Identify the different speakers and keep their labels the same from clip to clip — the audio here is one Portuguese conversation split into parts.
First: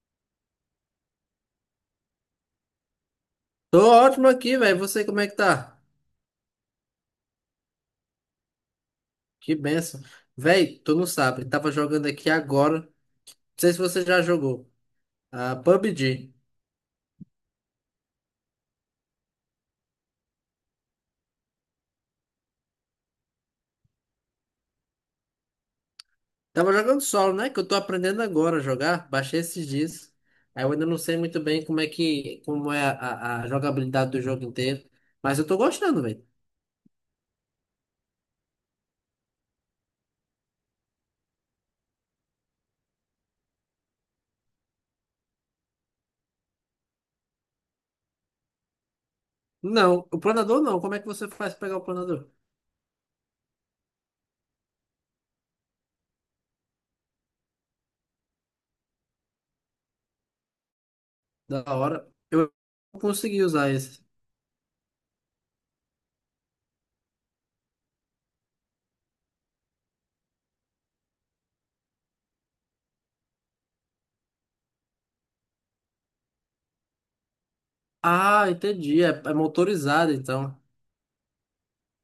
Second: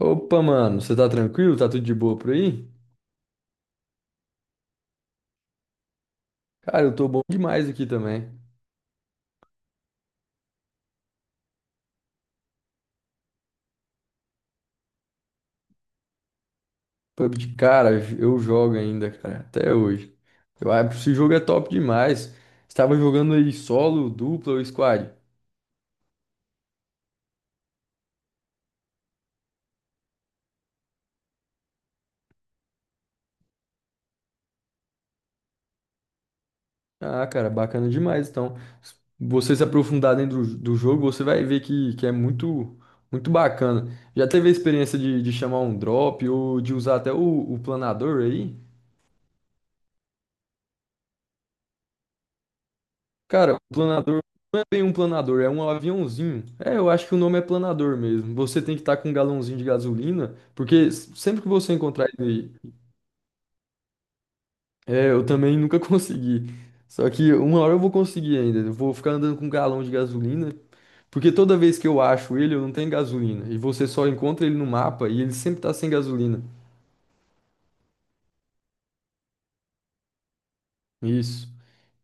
Speaker 1: Opa, mano, você tá tranquilo? Tá tudo de boa por aí?
Speaker 2: Tô ótimo aqui, velho. Você como é que tá?
Speaker 1: Cara, eu tô bom demais aqui também.
Speaker 2: Que benção. Velho, tu não sabe. Tava jogando aqui agora. Não sei se você já jogou. A PUBG.
Speaker 1: PUBG, cara, eu jogo ainda, cara, até hoje. Eu acho que esse jogo é top demais. Estava jogando aí solo, dupla ou squad?
Speaker 2: Tava jogando solo, né? Que eu tô aprendendo agora a jogar. Baixei esses dias. Aí eu ainda não sei muito bem como é a jogabilidade do jogo inteiro. Mas eu tô gostando, velho.
Speaker 1: Ah, cara, bacana demais. Então, se você se aprofundar dentro do jogo, você vai ver que é muito, muito bacana. Já teve a experiência de chamar um drop ou de usar até o planador aí?
Speaker 2: Não, o planador não. Como é que você faz pra pegar o planador?
Speaker 1: Cara, o planador não é bem um planador, é um aviãozinho. É, eu acho que o nome é planador mesmo. Você tem que estar com um galãozinho de gasolina, porque sempre que
Speaker 2: Da
Speaker 1: você encontrar
Speaker 2: hora.
Speaker 1: ele,
Speaker 2: Eu consegui usar esse.
Speaker 1: é, eu também nunca consegui. Só que uma hora eu vou conseguir ainda. Eu vou ficar andando com um galão de gasolina, porque toda vez que eu acho ele, eu não tenho gasolina. E você só encontra ele no mapa e ele sempre tá sem gasolina.
Speaker 2: Ah, entendi. É motorizado, então.
Speaker 1: Isso.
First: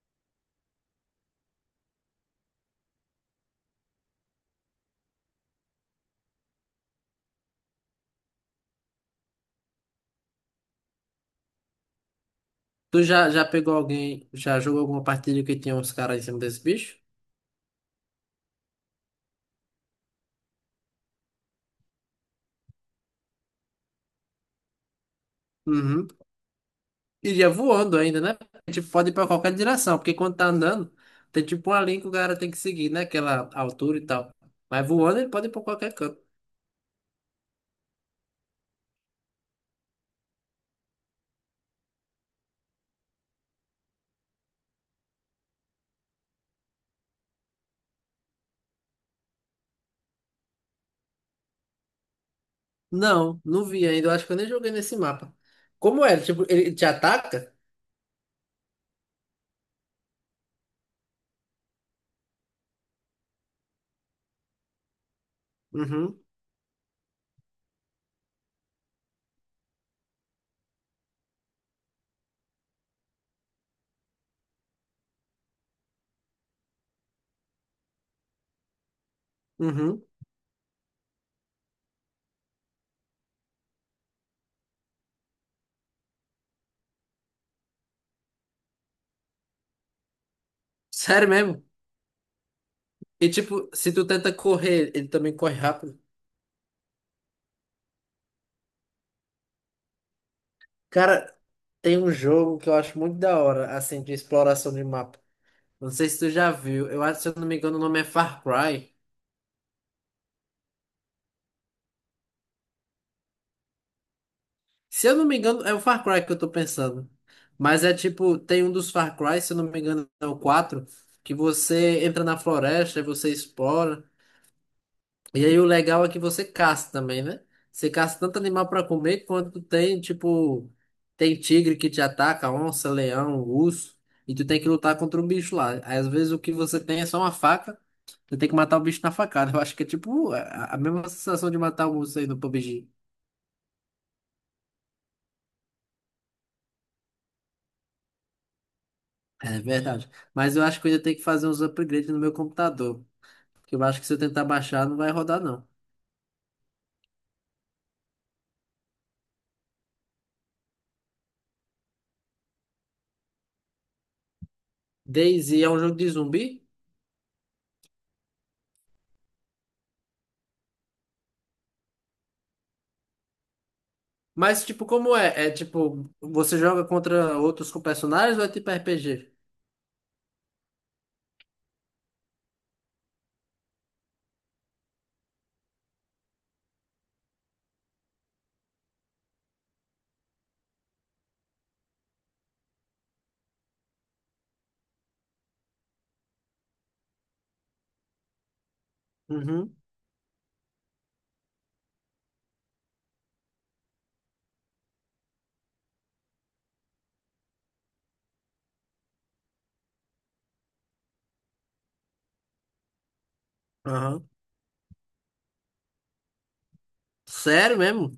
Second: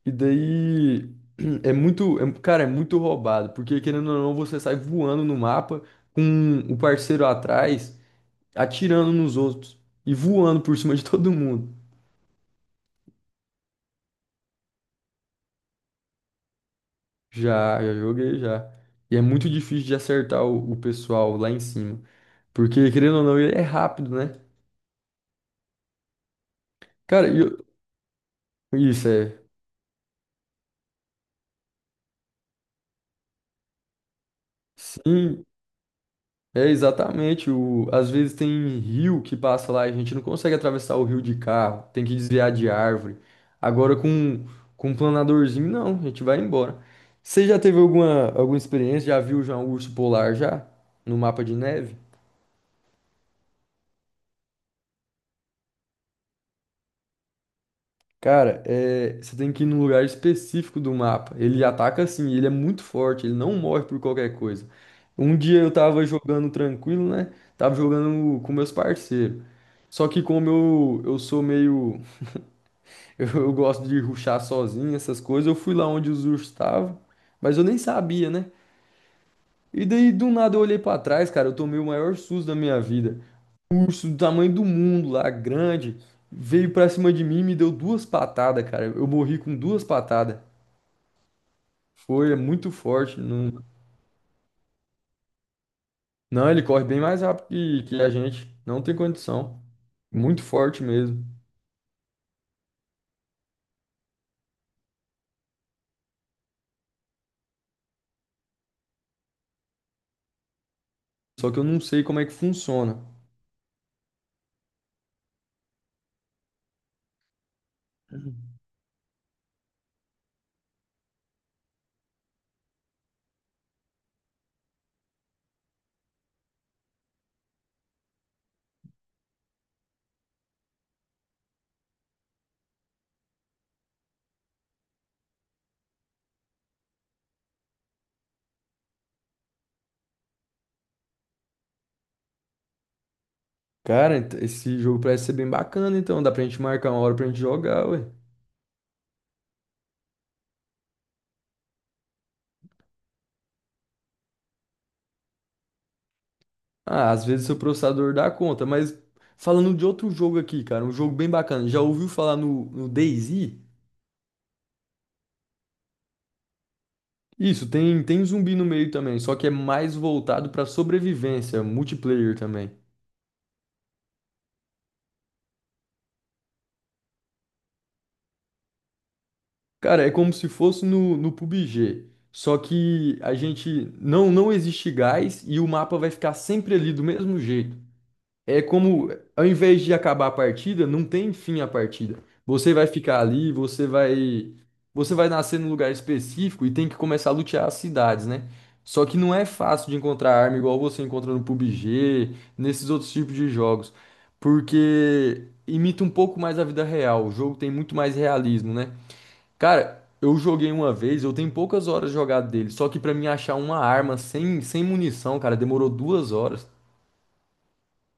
Speaker 1: E daí é muito, cara, é muito roubado, porque querendo ou não, você sai voando no mapa com o parceiro atrás, atirando nos outros e voando por cima de todo mundo.
Speaker 2: Tu já pegou alguém, já jogou alguma partida que tinha uns caras em cima desse bicho?
Speaker 1: Já joguei já. E é muito difícil de acertar o pessoal lá em cima. Porque, querendo ou não, ele é rápido, né?
Speaker 2: Uhum.
Speaker 1: Cara,
Speaker 2: Iria voando ainda, né? Tipo,
Speaker 1: isso
Speaker 2: pode ir pra
Speaker 1: é.
Speaker 2: qualquer direção, porque quando tá andando, tem tipo uma linha que o cara tem que seguir, né? Aquela altura e tal. Mas voando ele
Speaker 1: Sim,
Speaker 2: pode ir pra qualquer canto.
Speaker 1: é exatamente. Às vezes tem rio que passa lá e a gente não consegue atravessar o rio de carro, tem que desviar de árvore. Agora com um planadorzinho, não, a gente vai embora. Você já teve alguma experiência? Já viu já um urso polar já? No mapa de neve?
Speaker 2: Não, não vi ainda. Eu acho que eu nem joguei nesse mapa. Como é? Tipo, ele te ataca?
Speaker 1: Cara, você tem que ir num lugar específico do mapa. Ele ataca assim, ele é muito forte, ele não morre por qualquer coisa. Um dia eu tava
Speaker 2: Uhum,
Speaker 1: jogando tranquilo, né? Tava jogando com meus parceiros. Só que como eu sou meio. Eu gosto de rushar sozinho, essas coisas, eu fui lá onde os ursos estavam, mas eu nem sabia, né? E
Speaker 2: uhum.
Speaker 1: daí do nada eu olhei pra trás, cara, eu tomei o maior susto da minha vida. Um urso do tamanho do mundo lá, grande, veio pra cima de mim e me deu duas patadas, cara. Eu morri com duas patadas.
Speaker 2: Sério mesmo?
Speaker 1: Foi, é muito forte.
Speaker 2: E tipo,
Speaker 1: Não,
Speaker 2: se tu tenta correr, ele também corre rápido.
Speaker 1: não, ele corre bem mais rápido que a gente. Não tem condição. Muito forte mesmo.
Speaker 2: Cara, tem um jogo que eu acho muito da hora, assim, de exploração de mapa. Não sei se tu já viu. Eu acho, se eu não me engano, o nome é Far Cry.
Speaker 1: Só que eu não sei como é que funciona.
Speaker 2: Se eu não me engano, é o Far Cry que eu tô pensando. Mas é tipo, tem um dos Far Cry, se eu não me engano, é o 4 que você entra na floresta e você explora. E aí o legal é que você caça também, né? Você caça tanto animal para comer quanto tem, tipo, tem tigre que te ataca, onça, leão, urso, e tu tem que lutar contra um bicho lá. Às vezes o que você tem é só uma faca, tu tem que matar o bicho na facada. Eu acho que é tipo a mesma sensação de matar um urso aí no PUBG.
Speaker 1: Cara, esse jogo parece ser bem bacana, então dá pra gente marcar uma hora pra gente jogar, ué.
Speaker 2: É verdade. Mas eu acho que eu ainda tenho que fazer uns upgrades no meu computador, que eu acho que se eu tentar baixar não vai rodar não.
Speaker 1: Ah, às vezes seu processador dá conta, mas falando de outro jogo aqui, cara, um jogo bem bacana. Já ouviu falar no DayZ?
Speaker 2: DayZ é um jogo de zumbi?
Speaker 1: Isso, tem zumbi no meio também, só que é mais voltado pra sobrevivência, multiplayer também.
Speaker 2: Mas, tipo, como é? É tipo, você joga contra outros com personagens ou é tipo RPG?
Speaker 1: Cara, é como se fosse no PUBG, só que a gente não existe gás e o mapa vai ficar sempre ali do mesmo jeito. É como, ao invés de acabar a partida, não tem fim a partida. Você vai ficar ali, você vai nascer num lugar específico e tem que começar a lutear as cidades, né? Só que não é
Speaker 2: Uhum.
Speaker 1: fácil de encontrar arma igual você encontra no PUBG, nesses outros tipos de jogos, porque imita um pouco mais a vida real. O jogo tem muito mais realismo, né? Cara, eu joguei uma vez, eu tenho poucas horas jogadas dele, só que pra mim achar uma arma
Speaker 2: Aham.
Speaker 1: sem munição, cara, demorou duas horas.
Speaker 2: Sério mesmo?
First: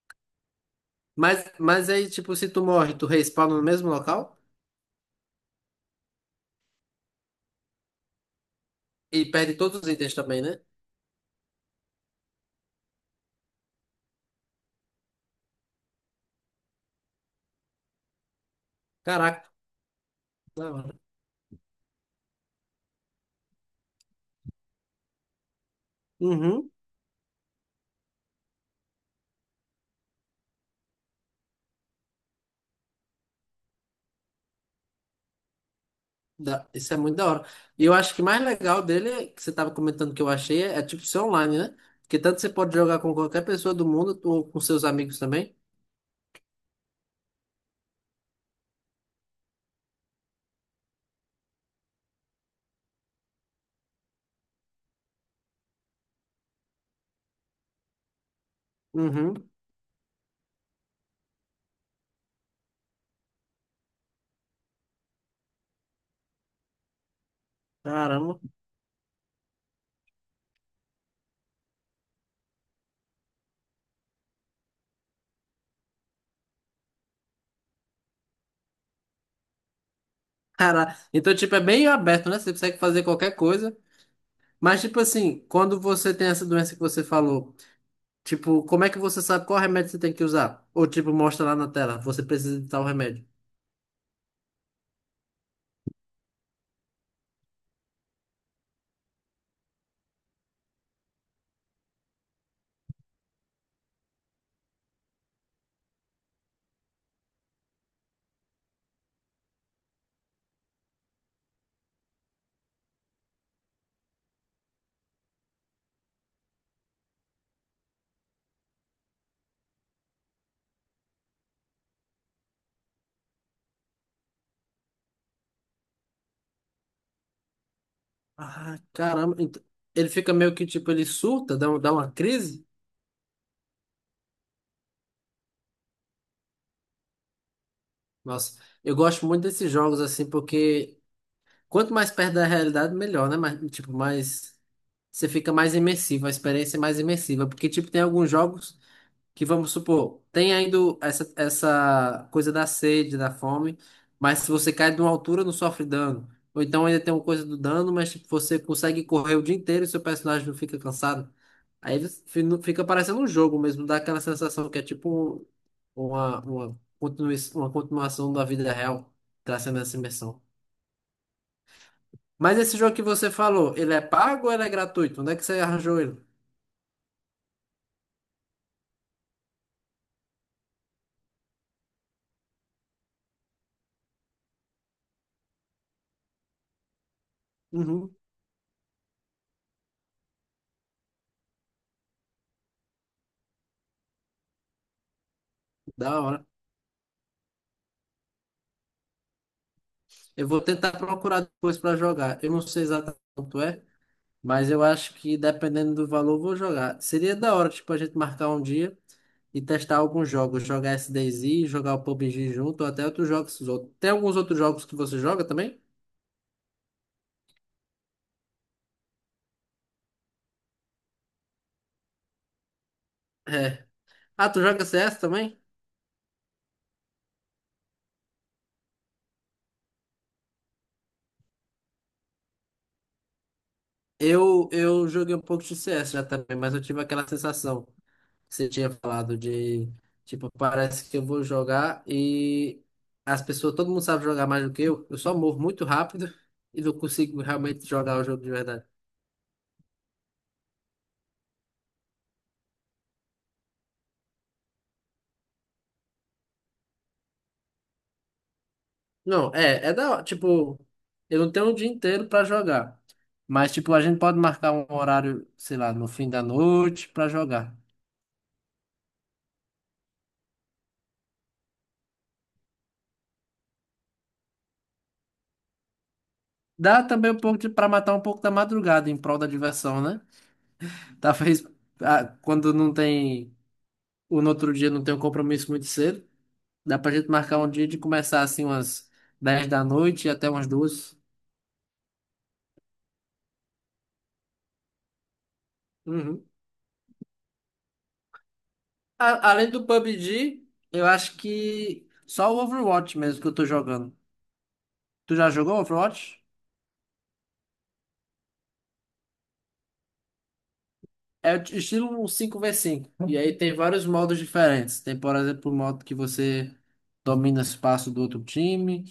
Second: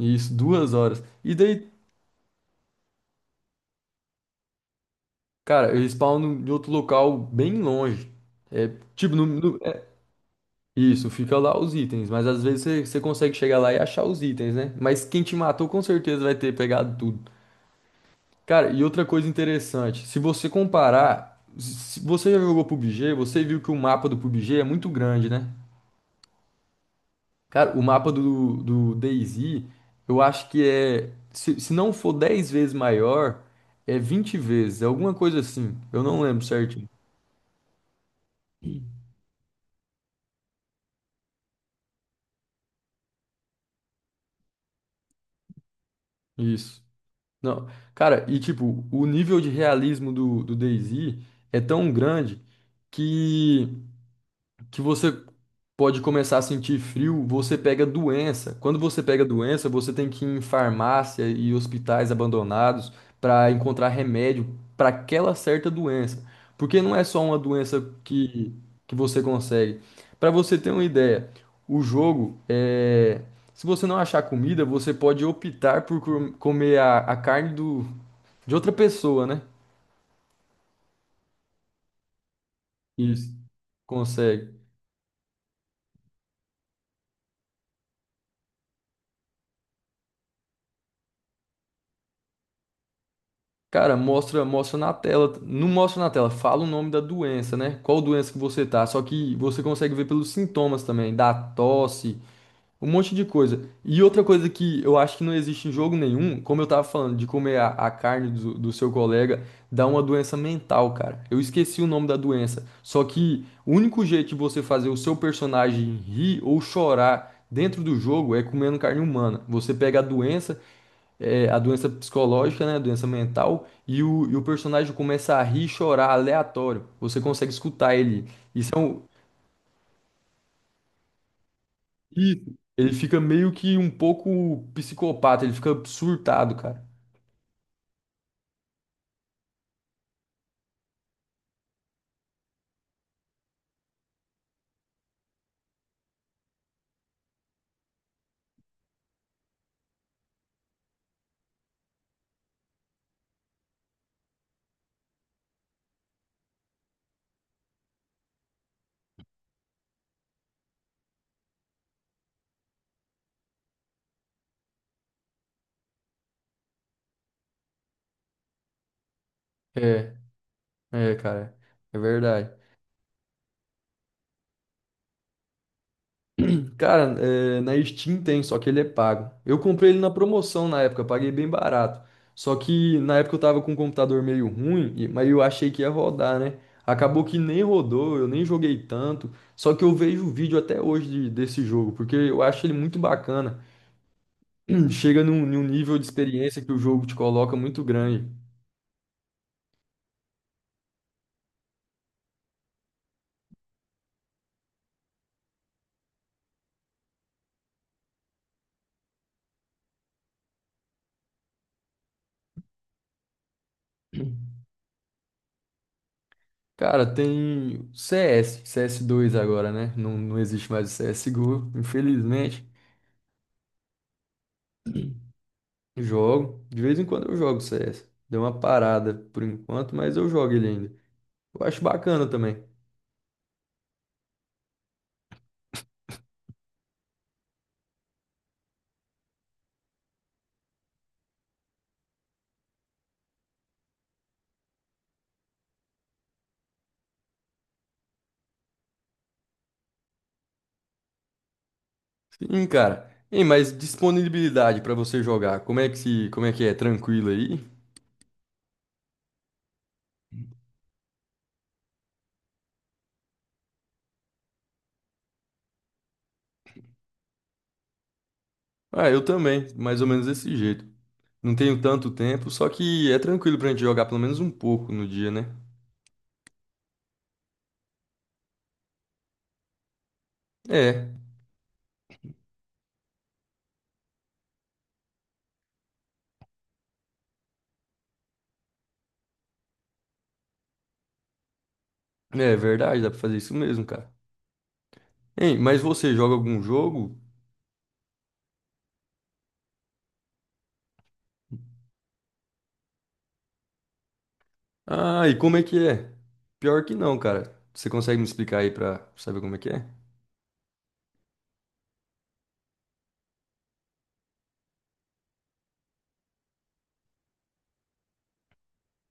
Speaker 1: Isso, duas horas. E
Speaker 2: Mas,
Speaker 1: daí
Speaker 2: mas aí, tipo, se tu morre, tu respawna no mesmo local
Speaker 1: cara, eles spawnam em outro local bem longe. É, tipo,
Speaker 2: e perde todos
Speaker 1: é,
Speaker 2: os itens também, né?
Speaker 1: isso, fica lá os itens, mas às vezes você consegue chegar lá e achar os itens, né? Mas quem te matou com certeza vai ter pegado tudo. Cara, e outra coisa
Speaker 2: Caraca,
Speaker 1: interessante, se você
Speaker 2: da hora.
Speaker 1: comparar, se você já jogou PUBG, você viu que o mapa do PUBG é muito grande, né?
Speaker 2: Uhum.
Speaker 1: Cara, o mapa do DayZ, eu acho que é, se não for 10 vezes maior, é 20 vezes, é alguma coisa assim. Eu não lembro certinho.
Speaker 2: Isso é muito da hora. E eu acho que o mais legal dele, que você tava comentando que eu achei, tipo ser online, né? Porque tanto você pode jogar com qualquer pessoa do mundo ou com seus amigos também.
Speaker 1: Isso. Não, cara, e tipo, o nível de realismo do DayZ é tão grande que que você pode começar a sentir frio, você pega doença. Quando você pega
Speaker 2: Uhum.
Speaker 1: doença, você tem que ir em farmácia e hospitais abandonados para encontrar remédio para aquela certa doença. Porque não é só uma doença
Speaker 2: Caramba.
Speaker 1: que você consegue. Para você ter uma ideia, o jogo é. Se você não achar comida, você pode optar por comer a carne de outra pessoa, né?
Speaker 2: Cara, então, tipo, é bem aberto, né? Você consegue fazer qualquer
Speaker 1: Isso.
Speaker 2: coisa.
Speaker 1: Consegue.
Speaker 2: Mas, tipo assim, quando você tem essa doença que você falou, tipo, como é que você sabe qual remédio você tem que usar? Ou, tipo, mostra lá na tela, você precisa de tal remédio.
Speaker 1: Cara, mostra, mostra na tela. Não mostra na tela, fala o nome da doença, né? Qual doença que você tá. Só que você consegue ver pelos sintomas também, da tosse, um monte de coisa. E outra coisa que eu acho que não existe em jogo nenhum, como eu tava falando, de comer a carne do seu colega, dá uma doença mental, cara. Eu esqueci o nome da doença. Só que o único jeito de você fazer o seu personagem rir ou chorar dentro do jogo é comendo carne humana. Você pega a doença é, a doença psicológica, né, a doença mental, e o personagem começa a rir e chorar aleatório. Você consegue escutar ele. Isso é
Speaker 2: Ah,
Speaker 1: um,
Speaker 2: caramba. Ele fica meio que, tipo, ele surta, dá uma
Speaker 1: isso.
Speaker 2: crise.
Speaker 1: Ele fica meio que um pouco psicopata, ele fica surtado, cara.
Speaker 2: Nossa, eu gosto muito desses jogos, assim, porque quanto mais perto da realidade, melhor, né? Mas, tipo, mais. Você fica mais imersivo, a experiência é mais imersiva. Porque, tipo, tem alguns jogos. Que vamos supor, tem ainda essa coisa da sede, da fome, mas se você cai de uma altura, não sofre dano. Ou então ainda tem uma coisa do dano, mas tipo, você consegue correr o dia inteiro e seu personagem não fica cansado. Aí você fi- não- Fica parecendo um jogo mesmo, dá aquela sensação que é tipo uma continuação da vida real, trazendo essa
Speaker 1: É,
Speaker 2: imersão.
Speaker 1: é, cara, é verdade.
Speaker 2: Mas esse jogo que você falou, ele é pago ou ele é gratuito? Onde é que você arranjou ele?
Speaker 1: Cara, na Steam tem, só que ele é pago. Eu comprei ele na promoção na época, paguei bem barato. Só que na época eu tava com um computador meio ruim, mas eu achei que ia rodar, né? Acabou que nem
Speaker 2: Uhum,
Speaker 1: rodou, eu nem joguei tanto. Só que eu vejo o vídeo até hoje desse jogo, porque eu acho ele muito bacana. Chega num nível de
Speaker 2: da hora.
Speaker 1: experiência que o jogo te coloca muito grande.
Speaker 2: Eu vou tentar procurar depois para jogar. Eu não sei exatamente quanto é, mas eu acho que dependendo do valor, eu vou jogar. Seria da hora, tipo, a gente marcar um dia e testar alguns jogos. Jogar SDZ, jogar o PUBG junto, ou até outros jogos. Tem alguns outros jogos que você joga também?
Speaker 1: Cara, tem CS, CS2 agora, né? Não, não existe mais o CSGO, infelizmente.
Speaker 2: É. Ah, tu joga CS também?
Speaker 1: Jogo. De vez em quando eu jogo CS. Deu uma parada por enquanto, mas eu jogo ele ainda. Eu acho bacana também.
Speaker 2: Eu joguei um pouco de CS já também, mas eu tive aquela sensação que você tinha falado de, tipo, parece que eu vou jogar e as pessoas, todo mundo sabe jogar mais do que eu. Eu só morro muito rápido e não consigo realmente jogar o jogo de verdade.
Speaker 1: Sim, cara. Ei, mas disponibilidade pra você jogar, como é que se, como é que é? Tranquilo aí?
Speaker 2: Não, tipo, eu não tenho o dia inteiro pra jogar. Mas, tipo, a gente pode marcar um horário, sei lá, no fim da noite pra jogar.
Speaker 1: Ah, eu também, mais ou menos desse jeito. Não tenho tanto tempo, só que é tranquilo pra gente jogar pelo menos um pouco no dia, né?
Speaker 2: Dá também um pouco de, pra matar um pouco da madrugada em prol da diversão, né?
Speaker 1: É,
Speaker 2: Talvez quando não tem, o no outro dia não tem um compromisso muito cedo, dá pra gente marcar um dia de começar assim umas 10 da noite e até umas 2.
Speaker 1: é, verdade, dá pra fazer isso mesmo, cara. Hein, mas você joga
Speaker 2: Uhum.
Speaker 1: algum jogo?
Speaker 2: Além do PUBG, eu acho que só o Overwatch mesmo que eu tô jogando.
Speaker 1: Ah, e
Speaker 2: Tu já
Speaker 1: como é
Speaker 2: jogou
Speaker 1: que é?
Speaker 2: Overwatch?
Speaker 1: Pior que não, cara. Você consegue me explicar aí pra saber como é que é?
Speaker 2: É o estilo 5v5. E aí tem vários modos diferentes. Tem, por exemplo, o modo que você domina espaço do outro time.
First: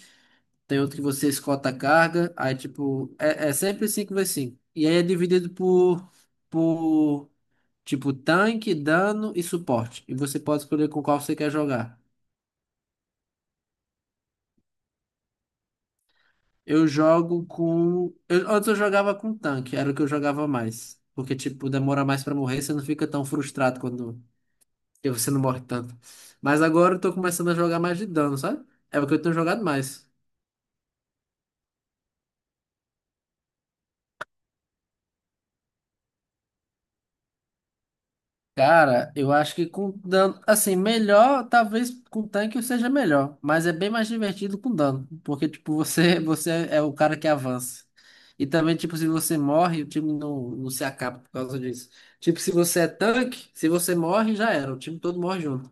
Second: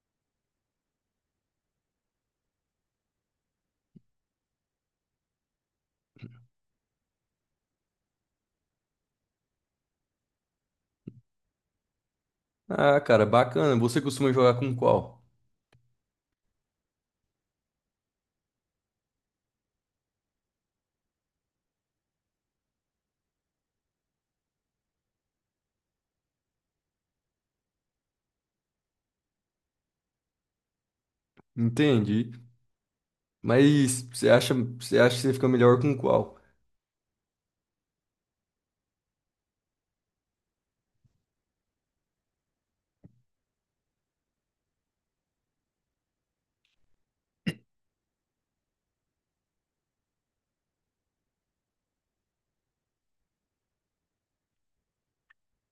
Speaker 2: Tem outro que você escolta a carga. Aí, tipo, é sempre 5v5. E aí é dividido por, tipo, tanque, dano e suporte. E você pode escolher com qual você quer jogar.
Speaker 1: Ah, cara, bacana. Você costuma jogar com qual?
Speaker 2: Eu jogo com... antes eu jogava com tanque. Era o que eu jogava mais. Porque, tipo, demora mais pra morrer. Você não fica tão frustrado quando. Porque você não morre tanto. Mas agora eu tô começando a jogar mais de dano, sabe? É o que eu tenho jogado mais.
Speaker 1: Entendi. Mas você acha que você fica melhor com qual?
Speaker 2: Cara, eu acho que com dano. Assim, melhor, talvez com tanque eu seja melhor. Mas é bem mais divertido com dano. Porque, tipo, você, você é o cara que avança. E também, tipo, se você morre, o time não se acaba por causa disso. Tipo, se você é tanque, se você morre, já era. O time todo morre junto.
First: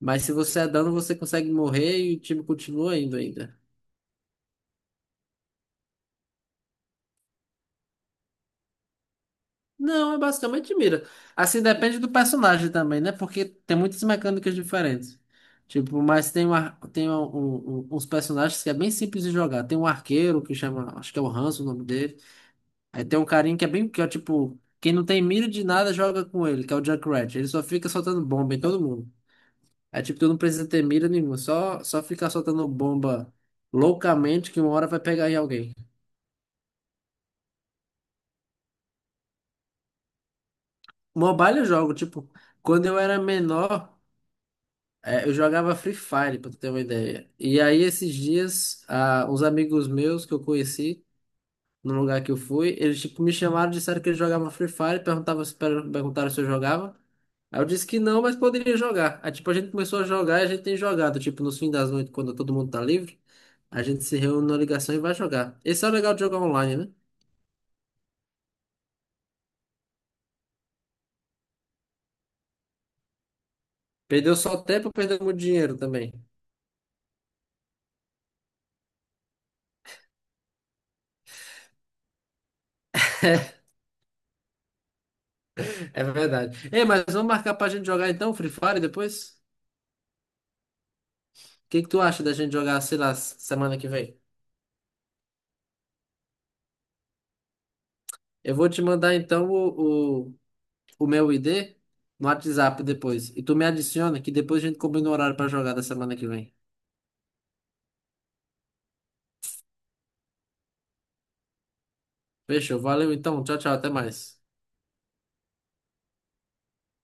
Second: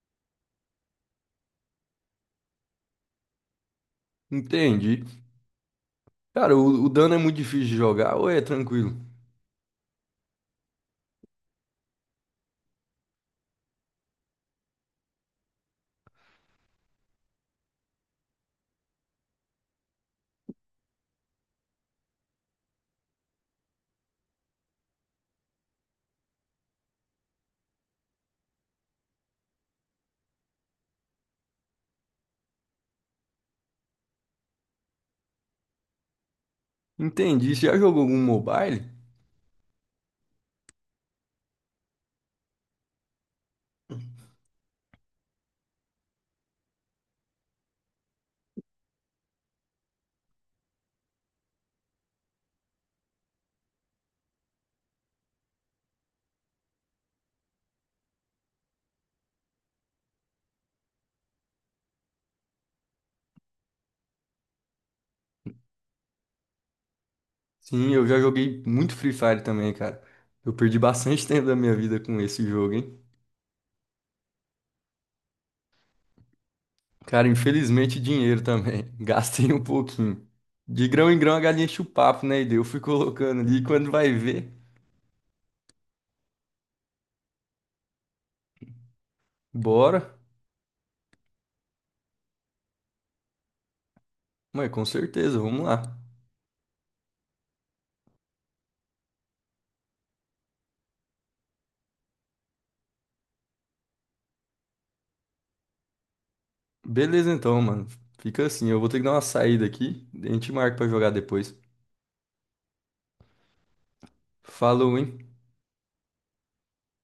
Speaker 2: Mas se você é dano, você consegue morrer e o time continua indo ainda.
Speaker 1: Entendi. Cara, o dano é muito difícil de jogar ou é tranquilo?
Speaker 2: Não, é basicamente mira. Assim depende do personagem também, né? Porque tem muitas mecânicas diferentes. Tipo, mas tem, uns personagens que é bem simples de jogar. Tem um arqueiro que chama, acho que é o Hanzo o nome dele. Aí tem um carinha que é bem, que é tipo, quem não tem mira de nada joga com ele, que é o Junkrat. Ele só fica soltando bomba em todo mundo. Aí tipo, tu não precisa ter mira nenhuma, só ficar soltando bomba loucamente que uma hora vai pegar em alguém.
Speaker 1: Entendi. Você já jogou algum mobile?
Speaker 2: Mobile eu jogo, tipo, quando eu era menor. É, eu jogava Free Fire, pra tu ter uma ideia. E aí, esses dias, uns amigos meus que eu conheci, no lugar que eu fui, eles tipo, me chamaram, disseram que eles jogavam Free Fire, perguntavam se, per- perguntaram se eu jogava. Aí eu disse que não, mas poderia jogar. Aí, tipo, a gente começou a jogar e a gente tem jogado. Tipo, nos fins das noites, quando todo mundo tá livre, a gente se reúne na ligação e vai jogar. Esse é o legal de jogar online, né?
Speaker 1: Sim, eu já joguei muito Free Fire também, cara. Eu perdi bastante tempo da minha vida com esse jogo, hein?
Speaker 2: Perdeu só tempo, perdeu muito dinheiro também.
Speaker 1: Cara, infelizmente dinheiro também. Gastei um pouquinho. De grão em grão a galinha enche o papo, né? E daí eu fui colocando ali. Quando vai ver,
Speaker 2: É verdade. Ei, mas vamos marcar pra gente jogar então, Free Fire depois?
Speaker 1: bora.
Speaker 2: O que que tu acha da gente jogar, sei lá, semana que vem?
Speaker 1: Mas com certeza, vamos lá.
Speaker 2: Eu vou te mandar então o meu ID no WhatsApp depois. E tu me adiciona que depois a gente combina o horário pra jogar da semana que vem.
Speaker 1: Beleza então, mano. Fica assim, eu vou ter que dar uma saída aqui. A gente marca pra jogar depois.
Speaker 2: Fechou, valeu então, tchau, tchau, até mais.
Speaker 1: Falou, hein?